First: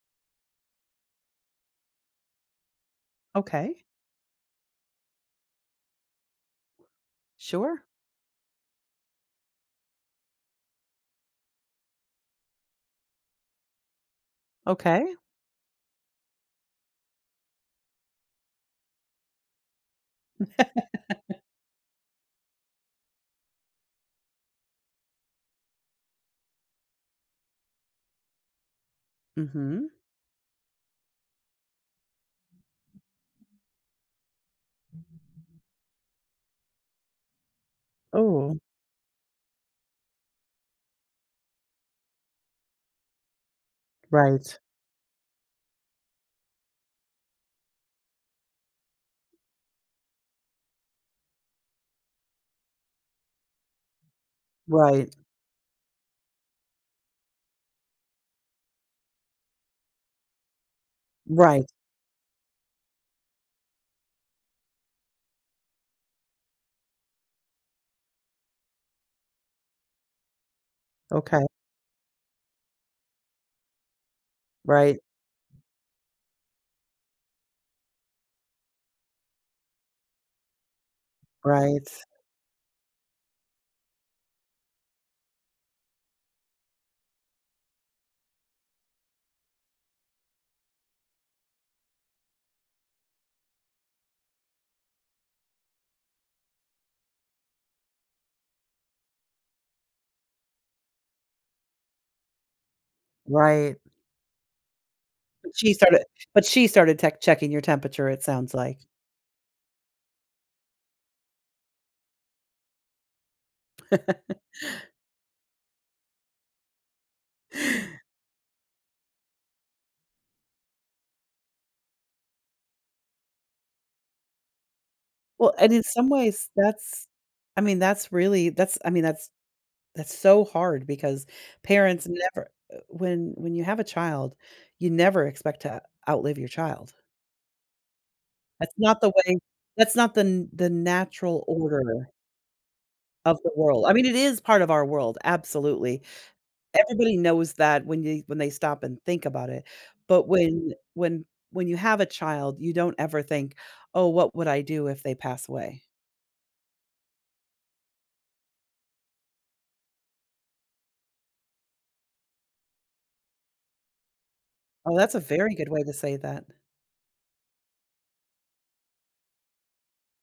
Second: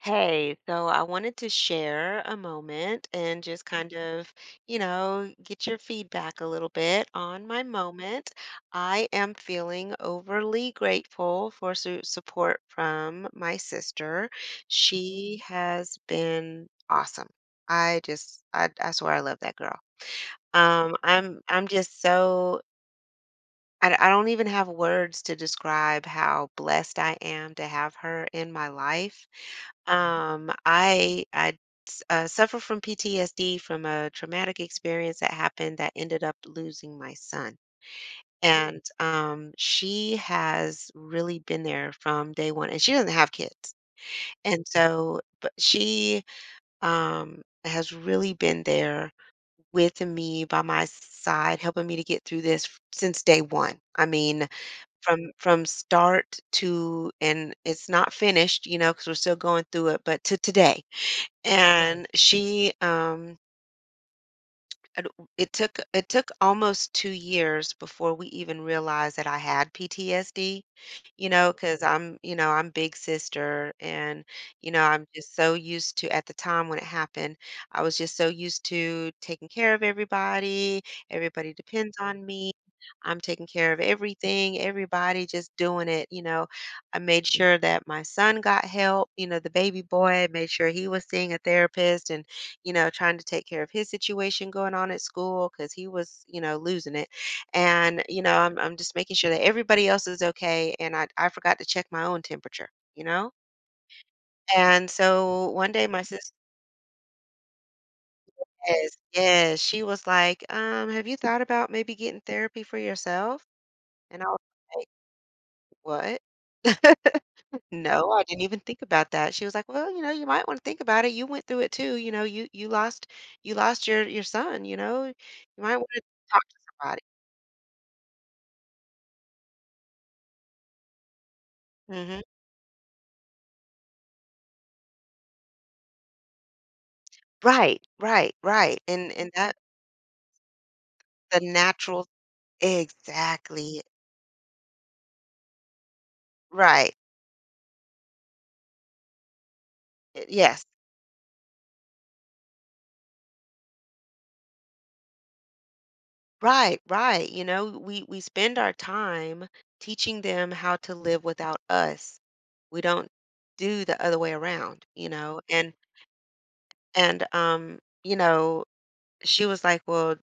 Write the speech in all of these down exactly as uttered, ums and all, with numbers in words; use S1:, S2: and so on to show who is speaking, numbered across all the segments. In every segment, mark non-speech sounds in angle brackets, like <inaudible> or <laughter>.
S1: Hey, so I wanted to share a moment and just
S2: Okay.
S1: kind of, you know, get your feedback a little bit on my
S2: Sure.
S1: moment. I am feeling overly grateful for su support from my sister.
S2: Okay.
S1: She has been awesome. I just, I, I swear I love that girl. Um, I'm, I'm just so, I, I don't even have words to describe how blessed I am to have her in my life.
S2: Mhm.
S1: um, I I s- uh, suffer from P T S D from a traumatic experience that happened that ended up losing my son. Mm.
S2: Oh,
S1: And um, she has really been there from day one, and she doesn't have kids.
S2: right.
S1: And so, but she um, has really been there with me by my side, helping me to get through this f- since day one. I mean,
S2: Right.
S1: from from start to, and it's not finished, you know, because we're still going through it, but to today.
S2: Right.
S1: And she, um, it it took it took almost two years before we even realized that I had P T S D, you
S2: Okay.
S1: know, because 'cause I'm, you know, I'm big sister and, you know,
S2: Right.
S1: I'm just so used to at the time when it happened, I was just so used to taking care of everybody, everybody
S2: Right.
S1: depends on me, I'm taking care of everything, everybody just doing it, you know. I made sure that my son got help, you know, the baby boy, made sure he was seeing a therapist and you know, trying to take care of his situation going on at school because he was, you know, losing it. And, you know, I'm, I'm just making sure that everybody else is okay. And I, I forgot to check my own temperature, you know?
S2: Right.
S1: And so
S2: But she
S1: one day my
S2: started
S1: sister
S2: but she started tech checking your temperature, it sounds like.
S1: says, yes, she was like, um, have you thought about maybe getting therapy for yourself? And I was
S2: <laughs>
S1: like, what? No, I didn't even think about that. She was like, well, you know, you might want to think about it. You went through it too. You know, you, you lost, you lost your, your son, you know,
S2: Well,
S1: you
S2: and
S1: might
S2: in
S1: want to
S2: some
S1: talk
S2: ways,
S1: to
S2: that's I mean, that's really that's I mean, that's that's so hard because parents
S1: somebody.
S2: never uh, when when you have a child, you never expect to outlive your child.
S1: Right, right,
S2: That's
S1: right,
S2: not the
S1: and and
S2: way
S1: that
S2: that's not the n the
S1: the
S2: natural
S1: natural
S2: order. Of the
S1: exactly,
S2: world. I mean, it is part of our world, absolutely.
S1: right,
S2: Everybody knows that when you when they stop and think about it. But
S1: eh, yes,
S2: when when when you have a child, you don't ever think, "Oh, what would I do if they pass away?"
S1: right, right, you know, we we spend our time teaching them how to live without us. We don't do the other way around,
S2: Oh,
S1: you
S2: that's a
S1: know,
S2: very good
S1: and
S2: way to say that,
S1: and, um, you know, she was like, "Well,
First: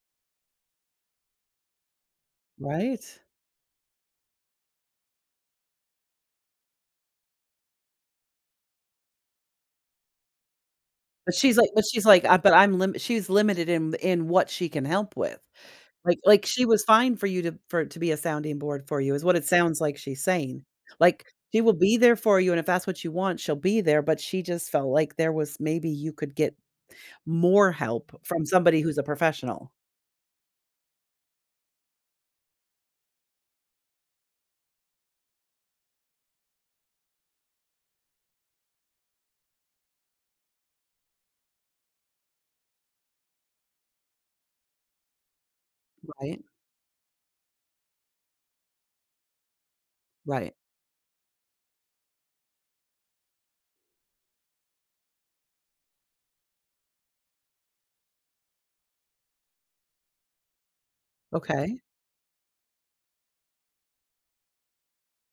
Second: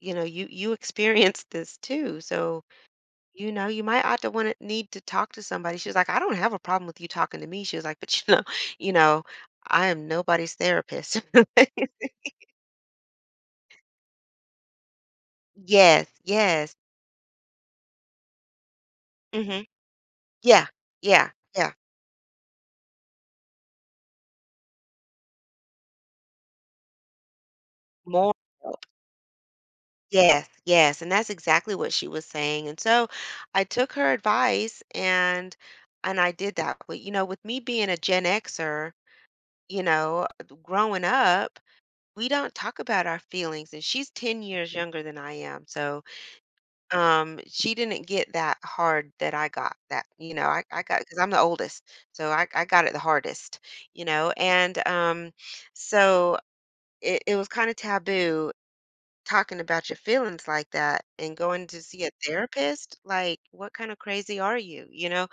S1: you know, you you experienced this too, so
S2: right?
S1: you know, you might ought to wanna need to talk to somebody." She was like, "I don't have a problem with you talking to me." She was like, "But, you know <laughs> you know, I am nobody's therapist."
S2: But she's like but she's
S1: <laughs>
S2: like, "Uh, but I'm lim," she's limited in in what she can help with.
S1: Yes,
S2: Like like, she
S1: yes.
S2: was fine for you to for to be a sounding board for you is what it
S1: Mhm.
S2: sounds like she's saying.
S1: Yeah,
S2: Like,
S1: yeah,
S2: she will
S1: yeah.
S2: be there for you, and if that's what you want, she'll be there, but she just felt like there was maybe you could get more help
S1: More
S2: from somebody
S1: help.
S2: who's a professional.
S1: Yes, yes, and that's exactly what she was saying, and so I took her advice and and I did that. But, you know, with me being a Gen Xer, you know, uh, growing up, we don't talk about our feelings, and she's ten years younger than I am, so
S2: Right,
S1: Um, she didn't get that hard that I got that, you know,
S2: right.
S1: I I got because 'cause I'm the oldest, so I I got it the hardest, you know, and, um, so it it was kinda taboo talking about your feelings like that and going
S2: Okay.
S1: to see a therapist, like, what kind of crazy are you, you know?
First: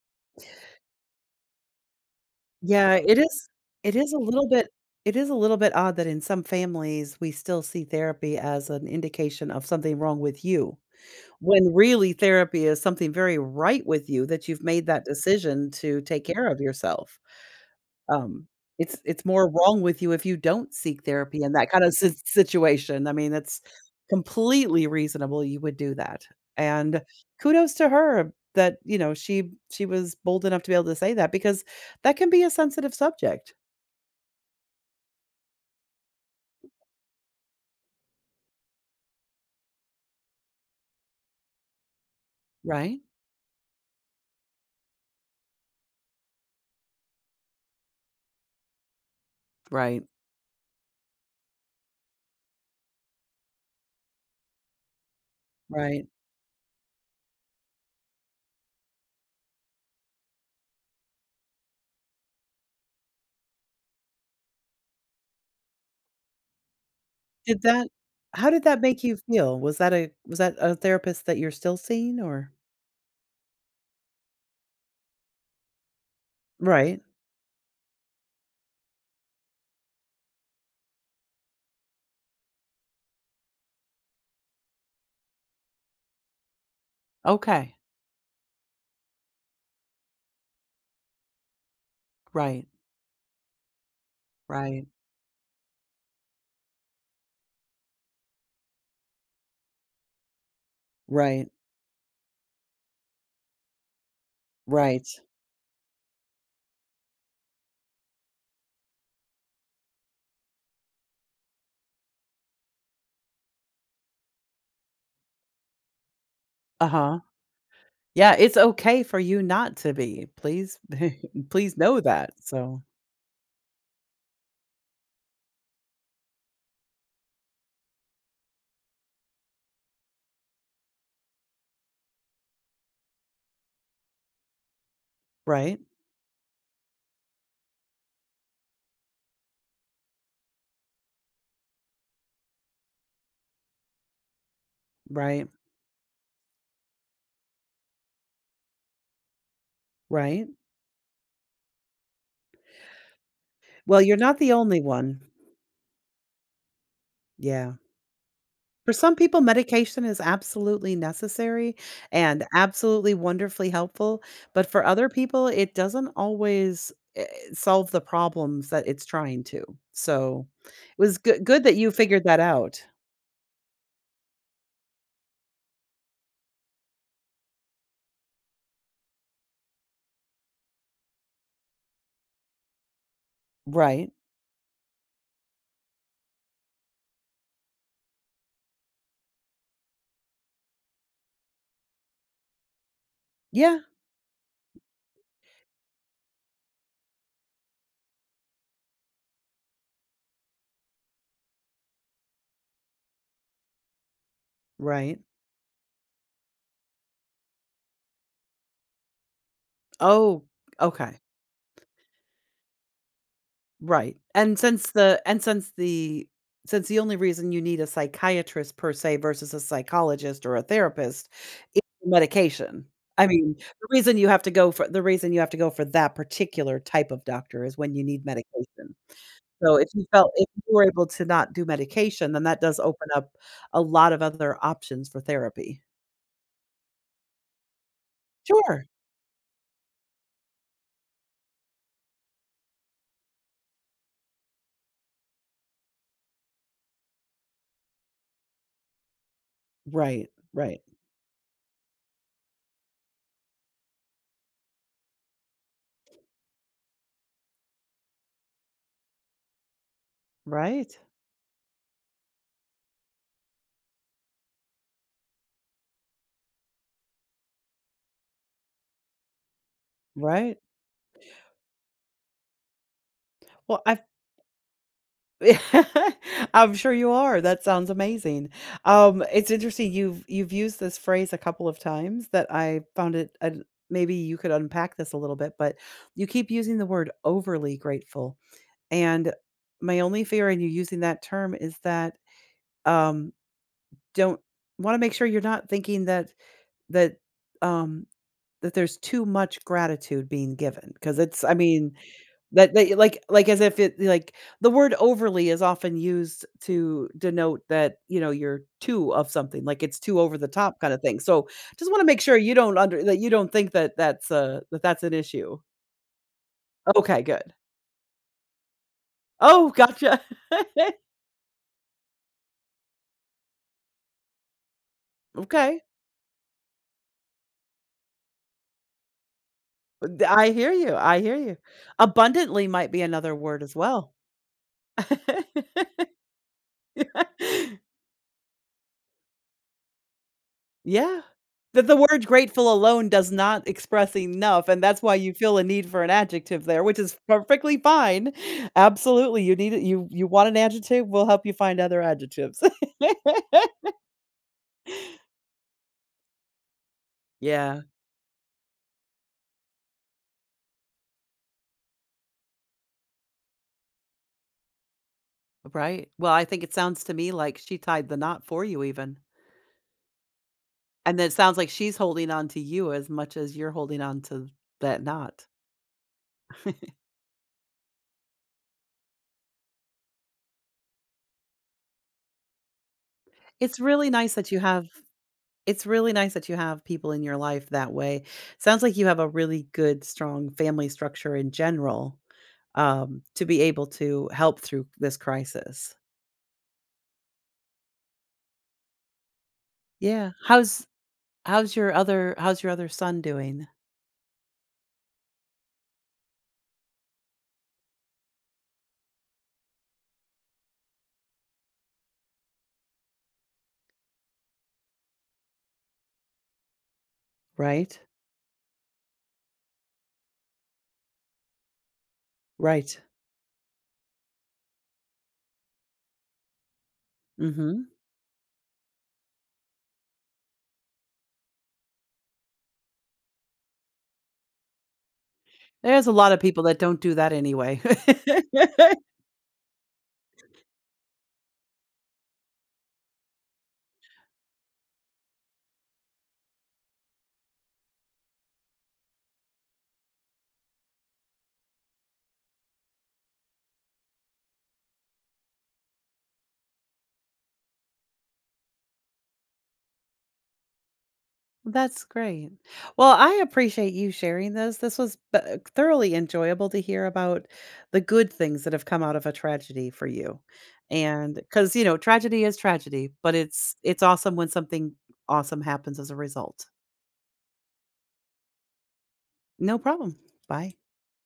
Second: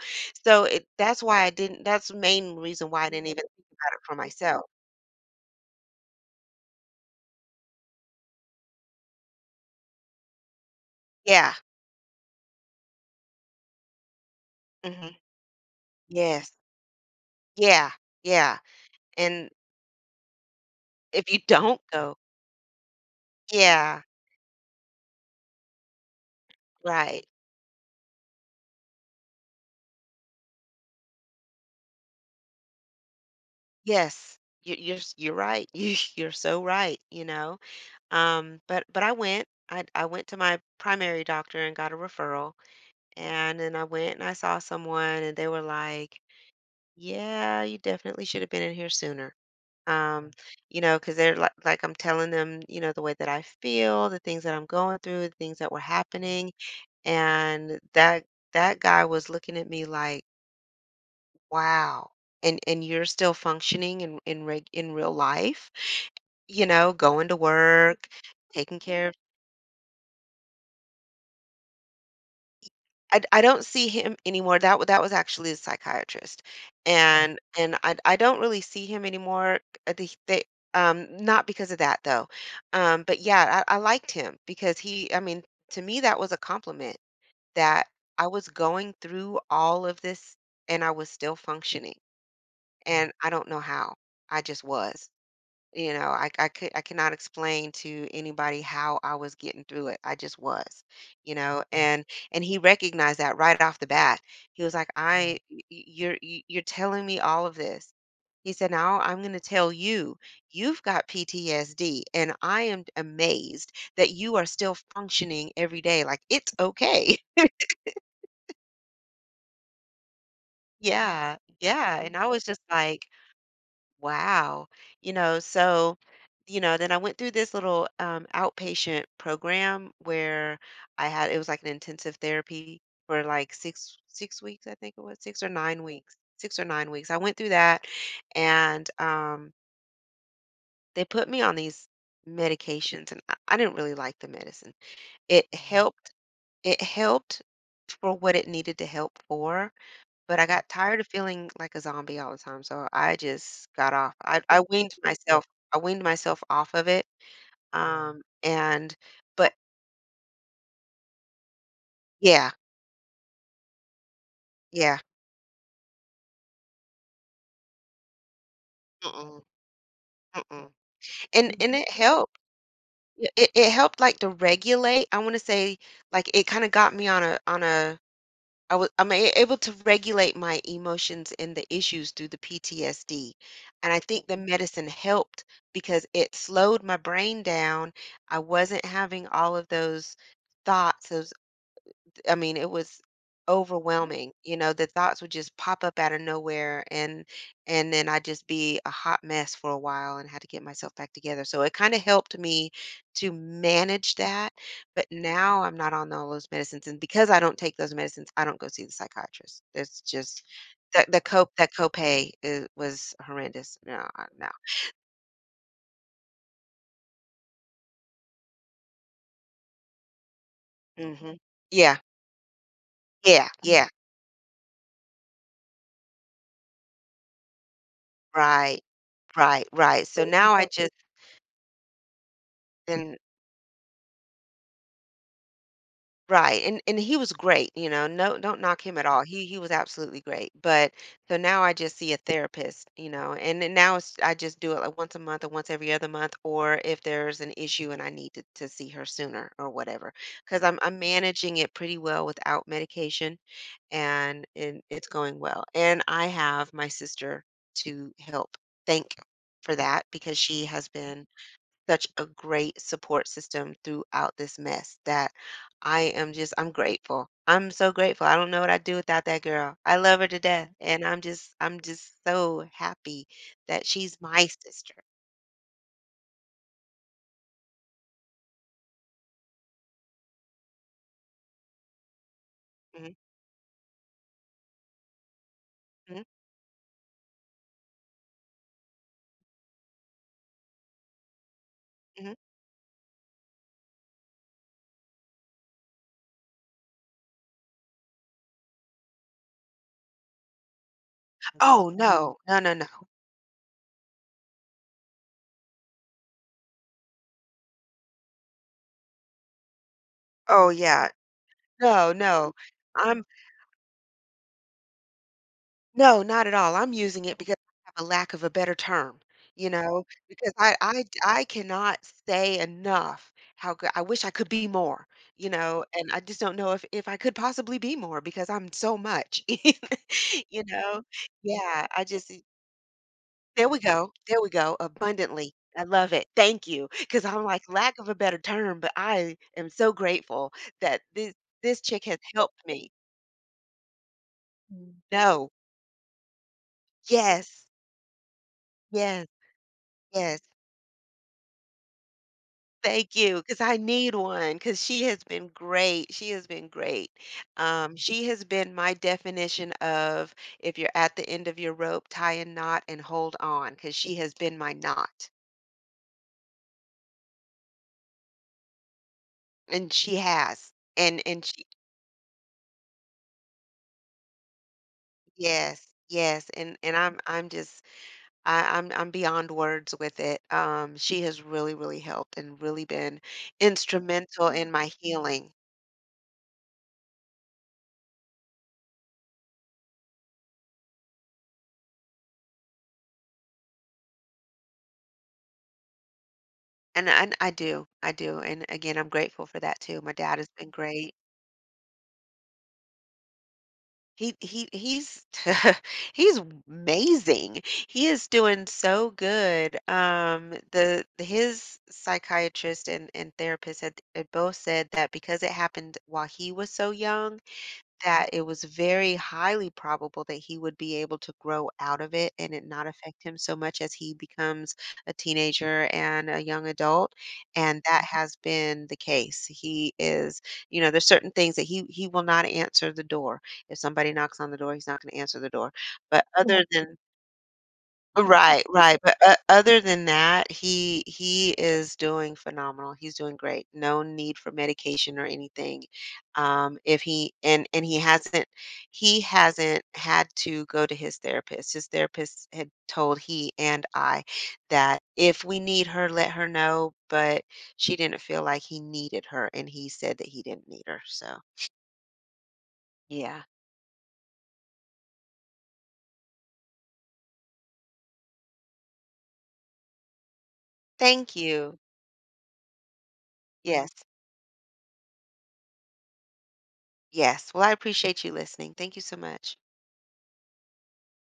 S1: So it that's why I didn't that's the main reason
S2: Yeah,
S1: why I
S2: it
S1: didn't even
S2: is
S1: think about
S2: it
S1: it
S2: is
S1: for
S2: a little
S1: myself.
S2: bit it is a little bit odd that in some families, we still see therapy as an indication of something wrong with you,
S1: Yeah.
S2: when really therapy is something very right with you that you've made that
S1: Mhm.
S2: decision to take care
S1: Yes.
S2: of yourself.
S1: Yeah,
S2: Um,
S1: yeah,
S2: it's it's more <laughs>
S1: and
S2: wrong with you if you don't seek
S1: if you
S2: therapy in that
S1: don't
S2: kind of si
S1: go
S2: situation. I mean, that's
S1: yeah,
S2: completely reasonable you would do that, and
S1: right.
S2: kudos to her that, you know, she she was bold enough to be able to say that because that can be a sensitive subject.
S1: Yes. You you're s you're right. <laughs> You you're so right, you know? Um, but but I went. I I went to my primary doctor and got a referral,
S2: Right,
S1: and then I went and I saw someone, and they were like, "Yeah, you definitely should have been in here sooner."
S2: right.
S1: Um, you know, because 'cause they're like like, I'm telling them, you know, the way that I feel, the things that I'm going through, the things that were
S2: Right.
S1: happening, and that that guy was looking at me like, "Wow, and and you're still functioning in in reg in real life?" You know, going to
S2: Did that
S1: work,
S2: how did that
S1: taking
S2: make
S1: care of
S2: you feel? Was that a was that a therapist that you're still seeing or
S1: I d I don't see him anymore, that wa that was actually a psychiatrist. Mhm.
S2: Right.
S1: And and I I don't really see him anymore, uh, the they um, not because of that, though, um, but yeah, I I liked him because he I mean, to me, that was a compliment
S2: Okay.
S1: that I was going through all of this, and I was still functioning.
S2: Right,
S1: Mhm. And I don't know how, I just
S2: right.
S1: was. You know, I I could I cannot explain to anybody how I was getting through it. I just was, you
S2: Right,
S1: know, and and he recognized that right off the bat. He was like,
S2: right.
S1: "I, y- y- you're y- you're telling me all of this." He said, "Now I'm going to tell you, you've got P T S D, and I am amazed that you are still functioning every day. Like it's okay."
S2: Uh-huh.
S1: <laughs>
S2: Yeah, it's okay for you not to be. Please <laughs>
S1: Yeah,
S2: please
S1: yeah.
S2: know
S1: And I
S2: that.
S1: was just
S2: So
S1: like, wow. You know, so, you know, then I went through this little um, outpatient program where I had it was like an intensive therapy for like six six weeks, I think it was six or
S2: Right,
S1: nine weeks, six or nine weeks. I went through that, and um, they put me on these medications, and I, I didn't really like the medicine.
S2: right,
S1: It Mhm. helped. It helped for what it needed to help for, but
S2: right.
S1: I got tired of feeling like a zombie all the time, so I just got
S2: Well,
S1: off.
S2: you're not
S1: I
S2: the
S1: I
S2: only
S1: weaned Yeah.
S2: one.
S1: myself. I weaned myself off of it.
S2: Yeah.
S1: Yeah. Um,
S2: For
S1: and
S2: some people,
S1: but
S2: medication is absolutely necessary and
S1: yeah,
S2: absolutely wonderfully helpful, but for
S1: yeah.
S2: other people, it doesn't always, eh, solve the problems that it's trying
S1: Mm-mm,
S2: to. So, it
S1: mm-mm.
S2: was good
S1: And
S2: good that
S1: and it
S2: you figured
S1: helped.
S2: that out.
S1: Yeah, it it helped, like, to regulate. I wanna say, like, it kinda got me on a on a I was I'm a- able to regulate my emotions and the issues through the P T S D. And I
S2: Right.
S1: think the medicine helped because it slowed my brain down. I wasn't having all of those thoughts, those I mean, it was
S2: Yeah,
S1: overwhelming, you know, the thoughts would just pop up out of nowhere and and then I'd just be a hot mess for a while and had to get myself back together. So it kind of helped me to manage that. But
S2: right.
S1: now I'm not on all those medicines. And because I don't take those medicines, I don't go see the psychiatrist. It's just
S2: Oh,
S1: the
S2: okay.
S1: the co that copay is, was horrendous. No,
S2: Right,
S1: I- no.
S2: and since the and since the since the only reason you need a psychiatrist per se versus a psychologist or a therapist
S1: Hmm.
S2: is
S1: Yeah.
S2: medication. I
S1: Yeah.
S2: mean, the
S1: Yeah.
S2: reason you have to go for the reason you have to go for that particular type of doctor is when you need
S1: Right.
S2: medication.
S1: Right.
S2: So if you
S1: Right. So
S2: felt if
S1: now I
S2: you were
S1: just
S2: able to not do medication, then that does open
S1: then
S2: up a lot of other options for therapy.
S1: right, and and he was great, you know, no don't knock
S2: Sure.
S1: him at all. He he was absolutely great, but so now I just see a therapist, you know, and then now it's, I just do it like once a month or once every other month, or if there's an issue and I need to, to see her sooner or whatever,
S2: Right,
S1: because I'm
S2: right.
S1: I'm managing it pretty well without medication, and and it's going well. And I have my sister to help. Thank for that because she has
S2: Right,
S1: been such a great support system throughout this mess that I am just I'm grateful. I'm so grateful. I don't know what I'd do without that girl. I love her to
S2: right.
S1: death, and I'm just I'm just so happy
S2: Well,
S1: that
S2: I
S1: she's my sister.
S2: <laughs> I'm sure you are. That sounds amazing. Um, it's interesting. You've you've used this phrase a couple of times that I
S1: Mhm,
S2: found it. Uh, maybe you could unpack this a little bit, but
S1: mhm,
S2: you keep using the word overly grateful, and my only fear in you using that term is that
S1: mhm.
S2: um, don't want to make sure you're not thinking that that um, that there's too much gratitude being given because it's I
S1: Oh
S2: mean,
S1: no, no, no,
S2: that
S1: no.
S2: they like like, as if it like, the word overly is often used to denote that, you know, you're too of something, like it's too over the
S1: Oh
S2: top kinda
S1: yeah,
S2: thing, so, just wanna
S1: no,
S2: make sure
S1: no.
S2: you don't under that
S1: I'm.
S2: you don't think that that's uh that that's an issue.
S1: No, not at all. I'm
S2: Okay,
S1: using it
S2: good.
S1: because I have a lack of a better term, you
S2: Oh,
S1: know,
S2: gotcha.
S1: because I
S2: <laughs>
S1: I I cannot say enough how good I wish I could be more, you
S2: Okay.
S1: know, and I just don't know if if I could possibly be more because I'm so much.
S2: Th-
S1: <laughs>
S2: I
S1: You
S2: hear you,
S1: know?
S2: I hear you.
S1: Yeah, I just
S2: Abundantly might be another word
S1: there
S2: as
S1: we go.
S2: well.
S1: There we go.
S2: <laughs>
S1: Abundantly. I love it. Thank you. Because I'm like, lack of a better term, but I am so grateful that
S2: Yeah.
S1: this this
S2: That the
S1: chick has
S2: word
S1: helped
S2: grateful
S1: me.
S2: alone does not express enough, and that's why you
S1: No.
S2: feel a need for an adjective there, which is
S1: Yes.
S2: perfectly fine.
S1: Yes.
S2: Absolutely, you need it you you
S1: Yes.
S2: want an adjective, we'll help you find other adjectives. <laughs>
S1: Thank you, because I need one, because she has been great. She has been great.
S2: Yeah,
S1: Um, she has been my definition of if you're at the end of your rope, tie a knot and hold on, because she has been my knot,
S2: right. Well, I think it sounds to me like she tied the knot for you even.
S1: and she has,
S2: And
S1: and
S2: then it
S1: and
S2: sounds
S1: she,
S2: like she's holding on to you as much as you're holding on to that knot.
S1: yes, yes, and and I'm I'm just I, I'm I'm beyond words with it. Um, she has really really helped and really been
S2: It's really nice
S1: instrumental
S2: that you
S1: in my
S2: have
S1: healing.
S2: it's really nice that you have people in your life that way. Sounds like you have a really good, strong family structure in general. Um, to be able to help through this crisis.
S1: And I, I do, I do. And again, I'm grateful for that too. My
S2: Yeah.
S1: dad has been
S2: How's
S1: great.
S2: how's your other how's your other son doing?
S1: He he he's <laughs> he's amazing. He is doing so good. Um, the His psychiatrist and and therapist had, had both said that because it happened while he was so young,
S2: Right?
S1: that it was very highly probable that he would be able to grow out of it and it not
S2: Right.
S1: affect him so much as he becomes a teenager and a young adult. And
S2: Mhm.
S1: that has been the case. He is, you know, there's certain things that he he will not answer the door. If somebody knocks on the door, he's not going to answer the door.
S2: There's a
S1: But
S2: lot of
S1: Yeah.
S2: people
S1: other
S2: that
S1: than
S2: don't do that anyway. <laughs>
S1: right, right, but o other than that, he he is doing phenomenal, he's doing great, no need for medication or anything, um, if he and and he hasn't he hasn't had to go to his therapist, his therapist had told he and I that if we need her, let her know, but she didn't feel like he needed her, and he said that he didn't need her, so,
S2: That's great. Well, I
S1: yeah.
S2: appreciate you sharing this. This was b- uh, thoroughly enjoyable to hear about the good things that have come out of a tragedy for you.
S1: Thank
S2: And cuz
S1: you.
S2: you know, tragedy is tragedy, but it's
S1: Yes,
S2: it's awesome when something awesome happens as a result.
S1: yes, well, I appreciate you listening, thank you so much.
S2: No problem. Bye.